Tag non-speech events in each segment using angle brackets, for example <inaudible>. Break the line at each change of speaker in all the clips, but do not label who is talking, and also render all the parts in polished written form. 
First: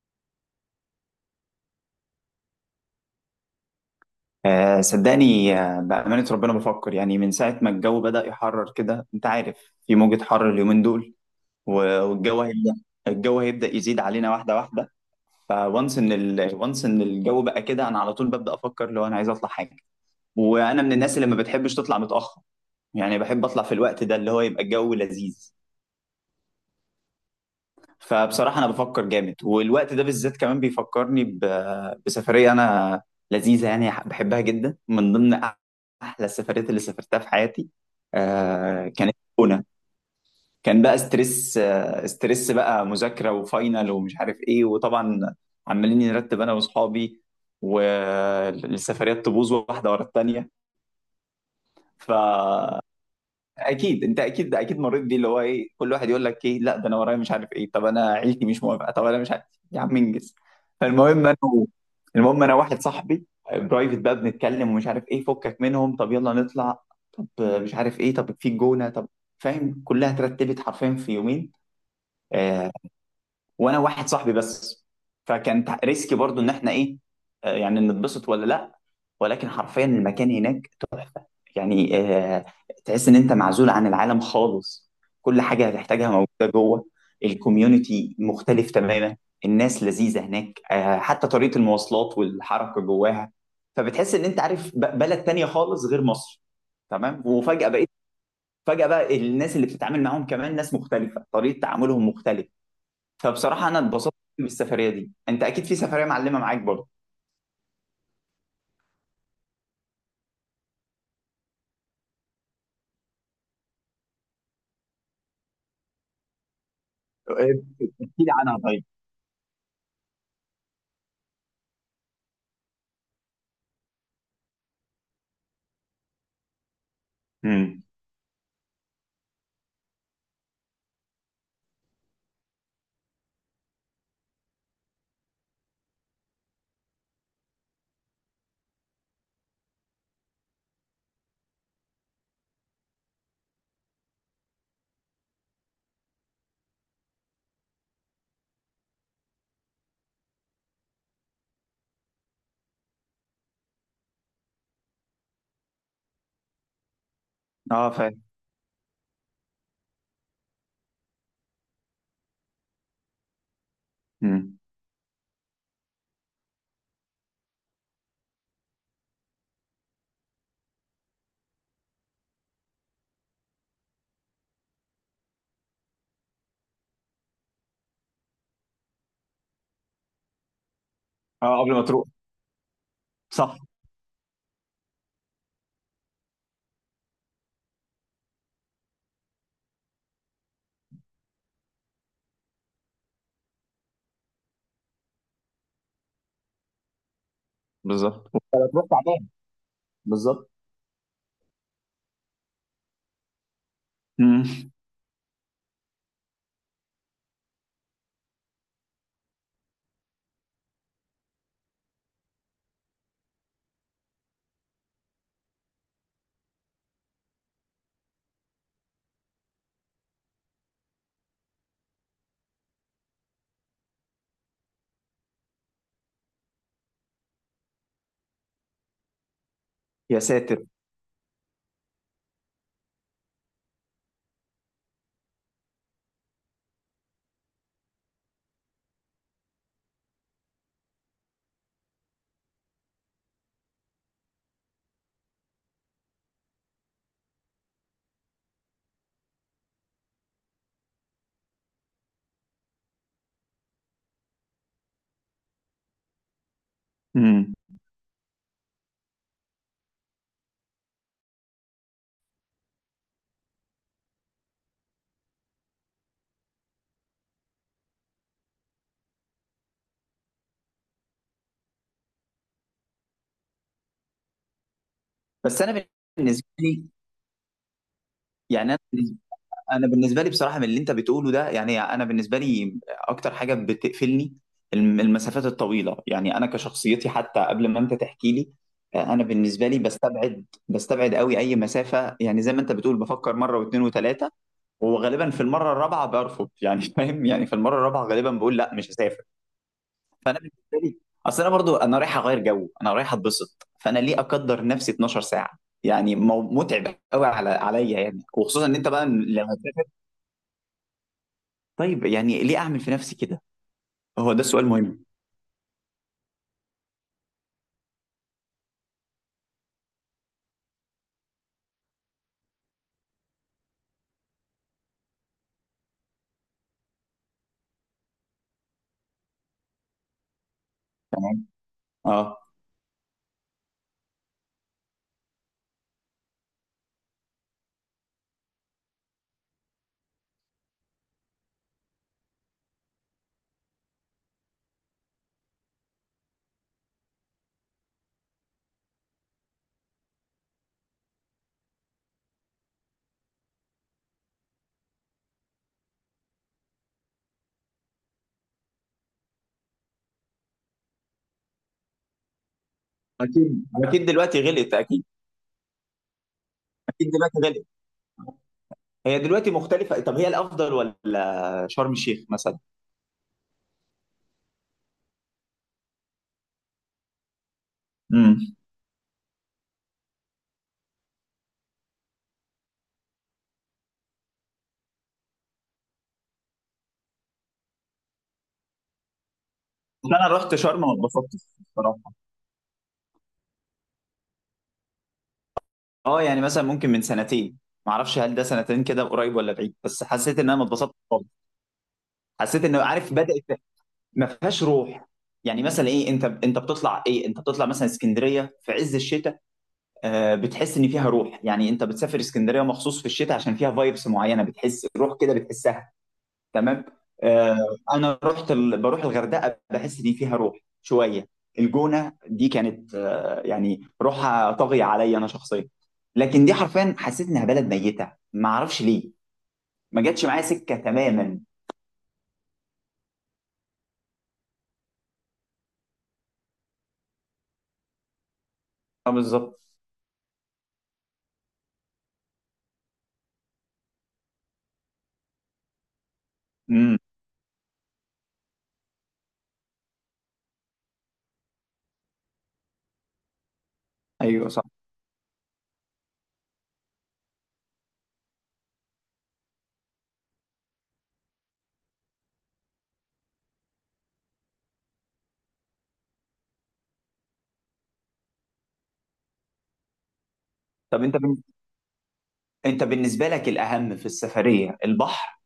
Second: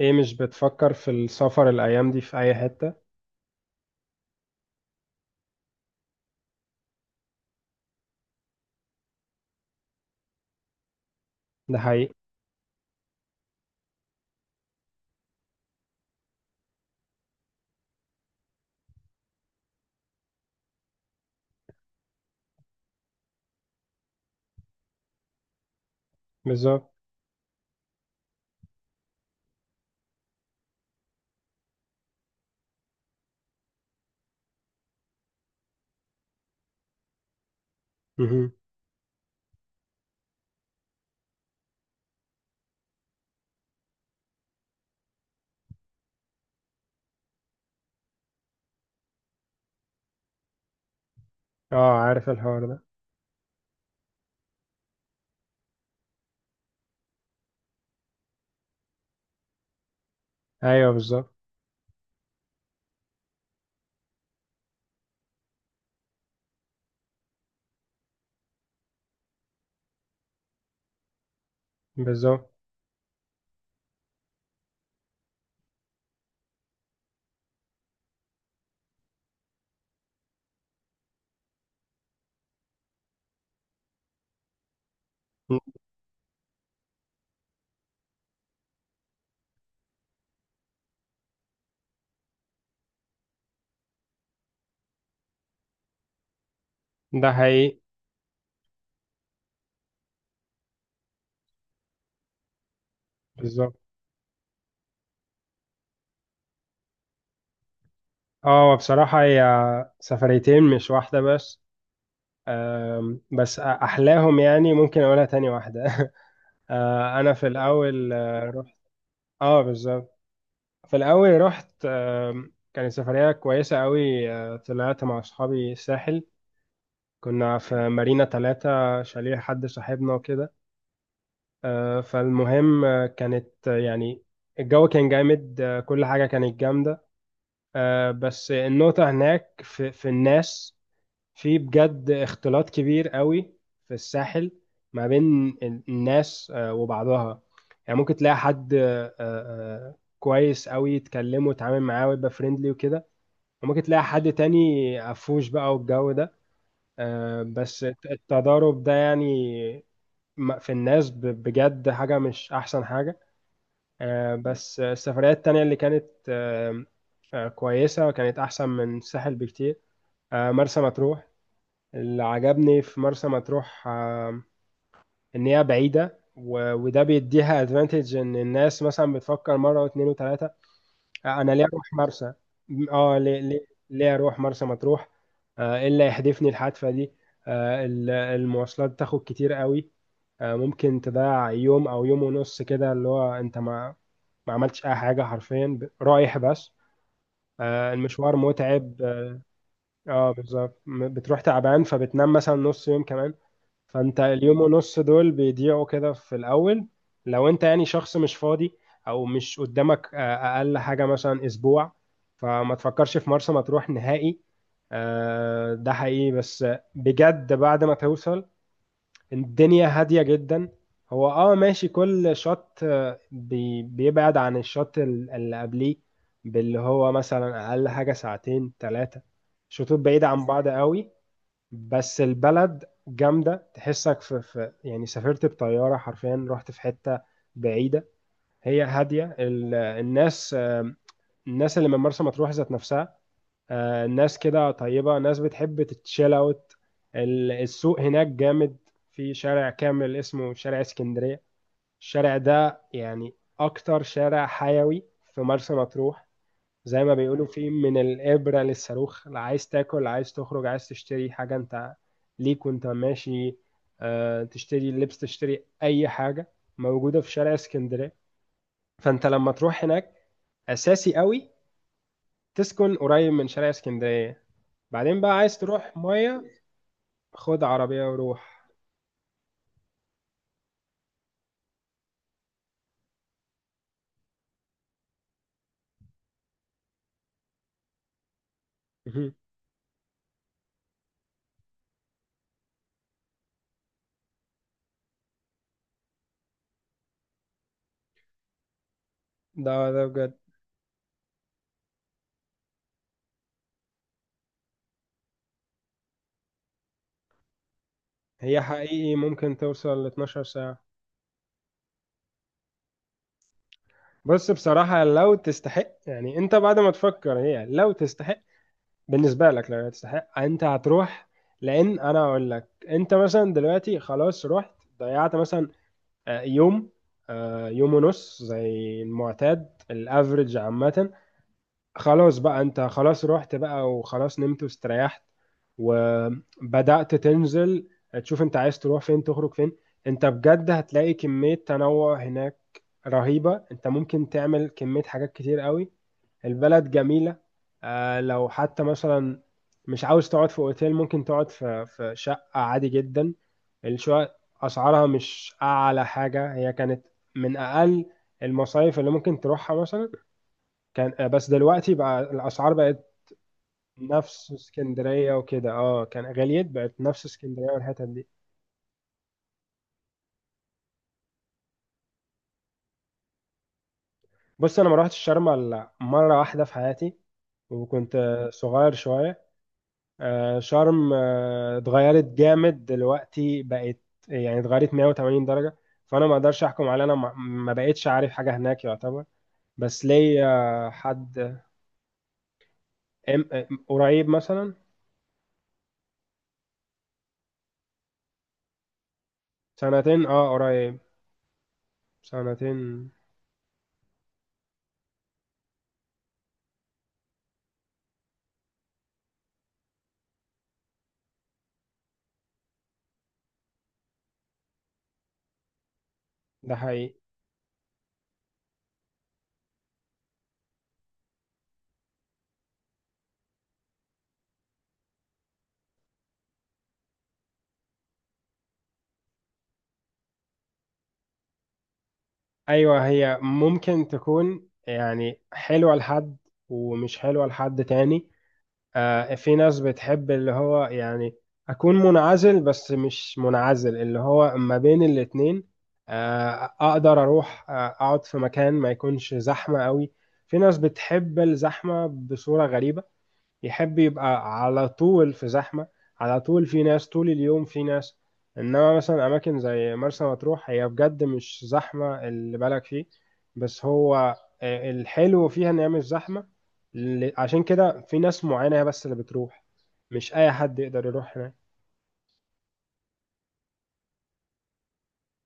ايه مش بتفكر في السفر الايام دي في اي حتة؟
آه، صدقني، بأمانة ربنا بفكر يعني من ساعة ما الجو بدأ يحرر كده. أنت عارف في موجة حر اليومين دول.
ده
و-
حقيقي.
والجو هيبدأ الجو هيبدأ يزيد علينا واحدة واحدة. وانس إن الجو بقى كده، أنا على طول ببدأ أفكر لو أنا عايز أطلع حاجة. وأنا من الناس اللي ما بتحبش تطلع متأخر. يعني بحب أطلع في الوقت ده اللي هو يبقى الجو لذيذ.
بالظبط.
فبصراحة أنا بفكر جامد، والوقت ده بالذات كمان بيفكرني بسفرية أنا لذيذة، يعني بحبها جدا، من ضمن أحلى السفريات اللي سافرتها في حياتي.
مهم.
آه كانت هنا. كان بقى ستريس، بقى مذاكرة وفاينل ومش عارف إيه، وطبعا عمالين نرتب أنا وأصحابي، والسفريات تبوظ واحدة ورا التانية.
اه،
ف
عارف الحوار ده.
اكيد انت، اكيد مريت بيه، اللي هو ايه، كل واحد يقول لك ايه، لا ده انا ورايا مش عارف ايه، طب انا عيلتي مش موافقه، طب انا مش عارف، يا عم انجز.
ايوه
فالمهم
بالظبط.
انا المهم انا واحد صاحبي، برايفت بقى بنتكلم ومش عارف ايه، فكك منهم طب يلا نطلع، طب مش عارف ايه، طب في جونه، طب فاهم، كلها اترتبت حرفيا في يومين.
بالظبط.
آه، وانا واحد صاحبي بس. فكان ريسكي برضو ان احنا ايه، يعني نتبسط ولا لا. ولكن حرفيا المكان هناك تحفه. يعني، تحس ان انت معزول عن العالم خالص. كل حاجه هتحتاجها موجوده جوه. الكوميونتي مختلف تماما. الناس لذيذه هناك، حتى طريقه المواصلات والحركه جواها. فبتحس ان انت عارف بلد تانية خالص غير مصر. تمام.
ده
وفجاه
حقيقي.
بقيت فجاه بقى الناس اللي بتتعامل معاهم كمان ناس مختلفه، طريقه تعاملهم مختلفه. فبصراحة
بالظبط.
أنا اتبسطت بالسفرية دي. أنت أكيد في سفرية معلمة معاك برضه.
اه بصراحة هي سفريتين مش واحدة بس. بس احلاهم، يعني ممكن اقولها، تاني واحدة <laughs> انا في الاول
احكي لي عنها
رحت.
طيب.
اه بالظبط. في الاول رحت، كانت سفرية كويسة قوي. طلعت مع اصحابي الساحل، كنا
امم.
في مارينا ثلاثة، شاليه حد صاحبنا وكده. فالمهم كانت يعني الجو كان جامد، كل حاجة كانت جامدة. بس النقطة هناك في الناس، في بجد اختلاط كبير قوي في الساحل ما بين الناس وبعضها. يعني ممكن تلاقي حد كويس قوي تكلمه وتعامل معاه ويبقى فريندلي وكده، وممكن تلاقي حد تاني قفوش بقى والجو ده. بس
أه، فاهم.
التضارب ده يعني في الناس بجد حاجة مش أحسن حاجة.
امم.
بس السفريات التانية اللي كانت آه، كويسة، وكانت أحسن من الساحل بكتير. مرسى مطروح. اللي عجبني في مرسى مطروح إن هي بعيدة، وده بيديها ادفانتج، إن الناس مثلا بتفكر مرة واتنين وتلاتة، انا
أه،
ليه
قبل ما
اروح
تروح.
مرسى؟ اه ليه
صح.
ليه ليه اروح مرسى مطروح؟ آه إيه اللي يحدفني الحادثه دي؟ آه، المواصلات تاخد كتير قوي. آه، ممكن تضيع يوم او يوم ونص كده، اللي هو انت ما عملتش اي حاجه حرفيا، رايح بس. آه
بالظبط.
المشوار
أنا تروح
متعب.
تعبان.
اه
بالظبط.
بالظبط، بتروح تعبان فبتنام مثلا نص يوم كمان، فانت اليوم
امم.
ونص دول بيضيعوا كده في الاول. لو انت يعني شخص مش فاضي، او مش قدامك اقل حاجه مثلا اسبوع، فما تفكرش في مرسى مطروح نهائي. ده حقيقي، بس بجد بعد ما توصل الدنيا هاديه جدا. هو اه ماشي، كل شط بيبعد عن الشط اللي قبليه، باللي هو مثلا اقل حاجه ساعتين ثلاثه. شطوط
يا
بعيده عن
ساتر.
بعض قوي، بس البلد جامدة، تحسك في يعني سافرت بطيارة حرفيا، رحت في حتة بعيدة، هي هادية. الناس الناس اللي من مرسى مطروح ذات نفسها، الناس كده طيبة، ناس بتحب تتشيل اوت. السوق هناك جامد، في شارع كامل اسمه شارع اسكندرية. الشارع ده يعني أكتر شارع حيوي في مرسى مطروح، زي ما بيقولوا
امم.
في من الإبرة للصاروخ. لا عايز تاكل، عايز تخرج، عايز تشتري حاجة، انت ليك وانت ماشي. تشتري لبس، تشتري أي حاجة موجودة في شارع اسكندرية. فانت لما تروح هناك أساسي قوي تسكن قريب من شارع اسكندرية. بعدين بقى عايز
بس أنا
تروح مية،
بالنسبة لي،
خد عربية وروح.
يعني انا بالنسبه لي بصراحه من اللي انت بتقوله ده، يعني انا بالنسبه لي اكتر حاجه بتقفلني المسافات الطويله، يعني انا كشخصيتي حتى قبل ما انت تحكي لي. انا
مهم.
بالنسبه لي بستبعد قوي اي مسافه، يعني زي ما انت بتقول بفكر مره واثنين وثلاثه. وغالبا في المره الرابعه برفض يعني. <laughs> فاهم، يعني في المره الرابعه غالبا بقول لا مش هسافر.
ده ده بجد.
بالتالي- اصل انا برضو، انا رايح اغير جو، انا رايح اتبسط، فانا ليه اقدر نفسي 12 ساعه؟ يعني متعب قوي على عليا يعني،
هي
وخصوصا ان انت بقى
حقيقي ممكن
لما.
توصل ل 12 ساعة.
طيب يعني ليه اعمل في نفسي كده؟ هو ده
بص
السؤال
بصراحة
مهم.
لو تستحق، يعني انت بعد ما تفكر هي لو تستحق بالنسبة لك، لو تستحق انت هتروح. لان انا اقول لك، انت مثلا دلوقتي خلاص رحت، ضيعت مثلا يوم، يوم ونص زي المعتاد الافريج عامة.
تمام.
خلاص
اه،
بقى انت خلاص رحت بقى، وخلاص نمت واستريحت وبدأت تنزل، تشوف انت عايز تروح فين، تخرج فين. انت بجد هتلاقي كمية تنوع هناك رهيبة، انت ممكن تعمل كمية حاجات كتير قوي. البلد جميلة. لو حتى مثلا مش عاوز تقعد في اوتيل، ممكن تقعد في شقة عادي جدا. الشقق أسعارها مش أعلى حاجة، هي كانت من أقل المصايف اللي ممكن تروحها مثلا، كان بس دلوقتي بقى الأسعار بقت
اكيد اكيد دلوقتي
نفس
غلط. اكيد،
اسكندرية وكده. اه كان غليت، بقت
اكيد
نفس
دلوقتي غلط.
اسكندرية والحتت دي.
هي دلوقتي مختلفه. طب هي الافضل ولا شرم الشيخ مثلا؟
بص أنا ما روحتش شرم إلا مرة واحدة في حياتي، وكنت
امم.
صغير شوية. شرم اتغيرت جامد دلوقتي، بقت يعني اتغيرت 180 درجة. فأنا ما أقدرش أحكم على، أنا ما بقتش عارف حاجة هناك يعتبر. بس
انا رحت شرم
ليا
ما اتبسطتش
حد
بصراحه.
قريب مثلا.
اه، يعني مثلا ممكن من سنتين. ما اعرفش هل ده سنتين كده قريب ولا بعيد، بس
سنتين
حسيت ان
اه
انا ما اتبسطتش
قريب.
خالص. حسيت انه
سنتين.
عارف بدات ما فيهاش روح. يعني مثلا ايه، انت بتطلع مثلا اسكندريه في عز الشتاء. بتحس ان فيها روح، يعني انت بتسافر اسكندريه مخصوص في الشتاء عشان فيها فايبس معينه، بتحس روح كده بتحسها.
ده
تمام.
حقيقي.
آه، انا بروح الغردقه، بحس ان فيها روح شويه. الجونه دي كانت، يعني روحها طاغيه عليا انا شخصيا. لكن دي حرفيا حسيت انها بلد ميته، ما اعرفش ليه. ما جاتش معايا سكه تماما.
أيوة هي ممكن تكون يعني حلوة لحد، ومش حلوة لحد تاني.
اه
في
بالظبط.
ناس بتحب اللي هو يعني أكون منعزل، بس مش منعزل، اللي هو ما بين الاتنين.
امم.
أقدر أروح أقعد في مكان ما يكونش زحمة قوي. في ناس بتحب الزحمة بصورة غريبة، يحب
ايوه
يبقى
صح.
على طول في زحمة، على طول في ناس طول اليوم في ناس. انما مثلا اماكن زي مرسى مطروح هي بجد مش زحمة اللي بالك فيه، بس هو الحلو فيها ان هي مش زحمة. عشان كده في ناس معينة هي بس اللي بتروح، مش اي حد
طب
يقدر
انت
يروح
بن...
هناك.
انت بالنسبه لك الاهم في السفريه البحر،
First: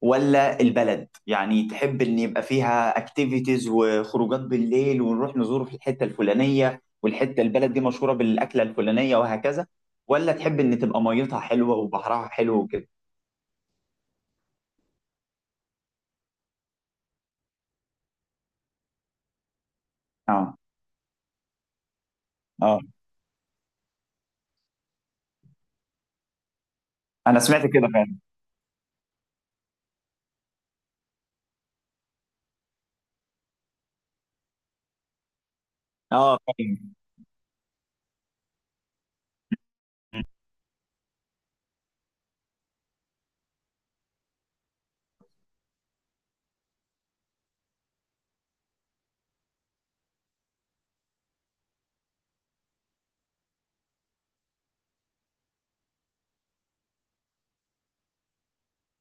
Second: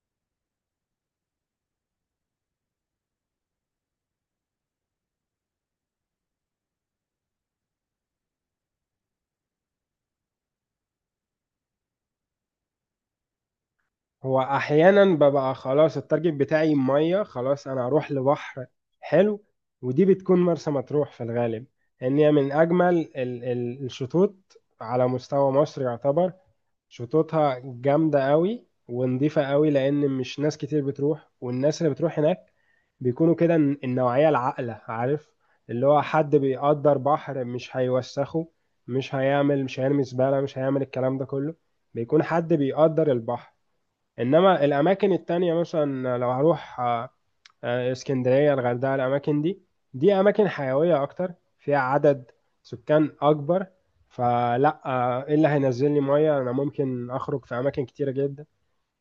ولا البلد، يعني تحب ان يبقى فيها اكتيفيتيز وخروجات بالليل ونروح نزور في الحته الفلانيه، والحته البلد دي مشهوره بالاكله الفلانيه وهكذا، ولا تحب ان تبقى ميتها حلوه وبحرها حلو وكده؟
هو احيانا ببقى خلاص التارجت بتاعي ميه، خلاص انا هروح لبحر حلو، ودي بتكون
اه.
مرسى مطروح في الغالب. لان هي من
اه،
اجمل الشطوط على مستوى مصر يعتبر.
انا
شطوطها
سمعت كده فعلا.
جامده قوي ونضيفه قوي، لان مش ناس كتير بتروح، والناس اللي بتروح هناك بيكونوا كده النوعيه العاقله، عارف، اللي هو حد
اه، فاهم.
بيقدر بحر، مش هيوسخه، مش هيرمي زباله، مش هيعمل الكلام ده كله، بيكون حد بيقدر البحر. انما الاماكن التانية مثلا لو هروح اسكندرية، الغردقة، الاماكن دي، دي اماكن حيوية اكتر، فيها عدد سكان اكبر. فلا ايه اللي هينزل لي مية؟ انا ممكن اخرج في اماكن كتيرة جدا،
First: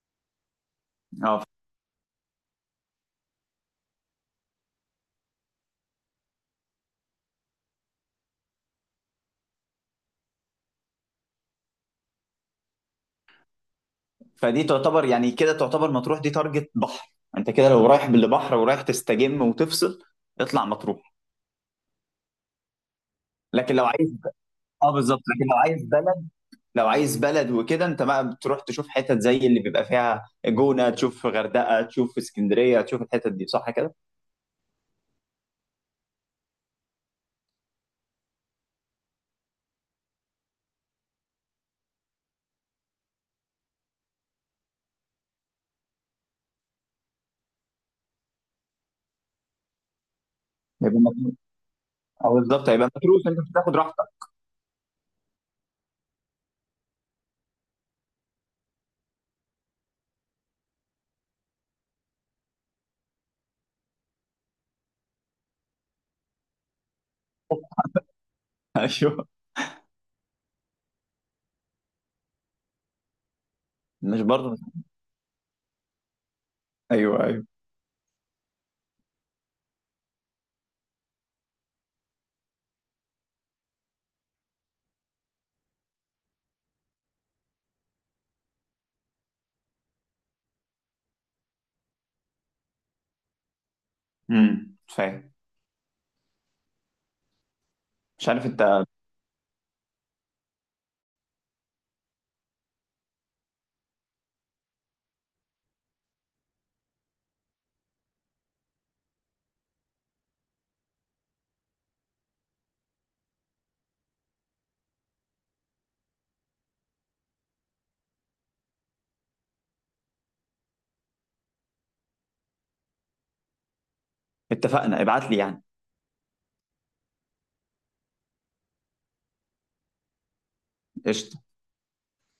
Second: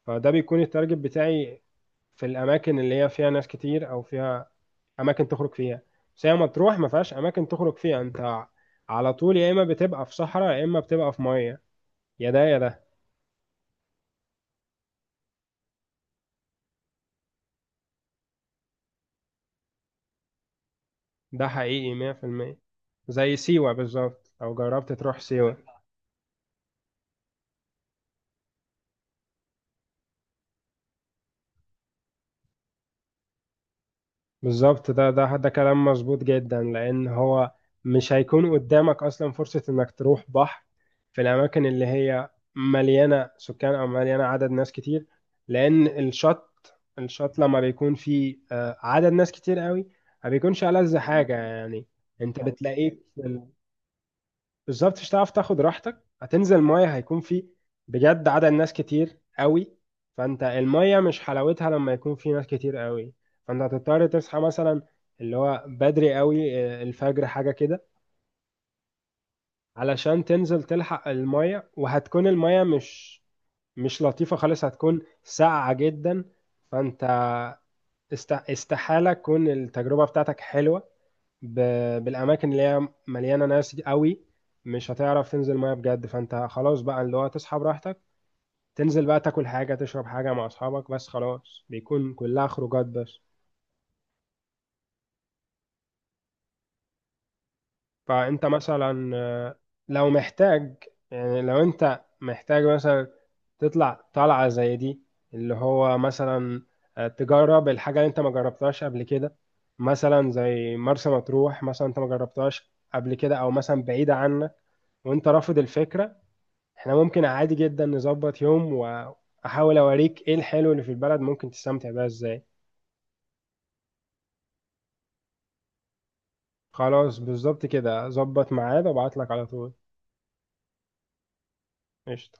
فده بيكون التارجت
اه،
بتاعي في الاماكن اللي هي فيها ناس كتير، او فيها اماكن تخرج فيها. بس هي مطروح ما فيهاش اماكن تخرج فيها، انت على طول يا اما بتبقى في صحراء يا اما بتبقى في مية، يا ده يا ده.
فدي تعتبر يعني كده، تعتبر مطروح دي تارجت بحر. انت كده لو رايح بالبحر ورايح تستجم وتفصل اطلع مطروح.
ده حقيقي 100%. زي سيوة
لكن لو عايز
بالظبط لو جربت
اه
تروح
بالظبط، لكن لو
سيوة.
عايز بلد لو عايز بلد وكده انت بقى بتروح تشوف حتت زي اللي بيبقى فيها جونة، تشوف غردقة، تشوف اسكندرية، تشوف الحتت دي، صح كده؟
بالظبط ده ده ده كلام مظبوط جدا، لأن هو مش هيكون قدامك أصلا فرصة إنك تروح بحر في الأماكن اللي هي مليانة سكان أو مليانة عدد ناس كتير، لأن الشط لما بيكون فيه عدد ناس كتير قوي، ما بيكونش ألذ
يبقى
حاجة
مطروح.
يعني.
او
أنت
بالظبط هيبقى
بتلاقيك
متروس، انت مش هتاخد راحتك.
بالظبط مش هتعرف تاخد راحتك، هتنزل ميه هيكون في بجد عدد ناس كتير قوي، فانت الميه مش حلاوتها لما يكون في ناس كتير قوي. فانت هتضطر تصحى مثلا اللي هو بدري قوي، الفجر حاجه كده
<laughs> ايوه.
علشان تنزل تلحق الميه، وهتكون الميه مش
مش
لطيفه
برضه.
خالص، هتكون ساقعه جدا. فانت
ايوه، ايوه.
استحاله تكون التجربه بتاعتك حلوه بالاماكن اللي هي مليانه ناس قوي، مش هتعرف تنزل ميه بجد. فانت خلاص بقى اللي هو تصحى براحتك، تنزل بقى تاكل حاجه تشرب حاجه مع اصحابك بس، خلاص بيكون كلها خروجات بس.
امم، فاهم. مش
فانت
عارف انت.
مثلا لو محتاج، يعني لو انت محتاج مثلا تطلع طلعه زي دي، اللي هو مثلا تجرب الحاجه اللي انت ما جربتهاش قبل كده، مثلا زي مرسى مطروح، مثلا انت ما جربتهاش قبل كده، او مثلا بعيده عنك وانت رافض الفكره، احنا ممكن عادي جدا نظبط يوم واحاول اوريك ايه الحلو اللي في البلد ممكن تستمتع بيها ازاي.
اتفقنا، ابعت لي يعني.
خلاص بالظبط كده، ظبط ميعاد وابعت لك على طول.
قشطة.
قشطة.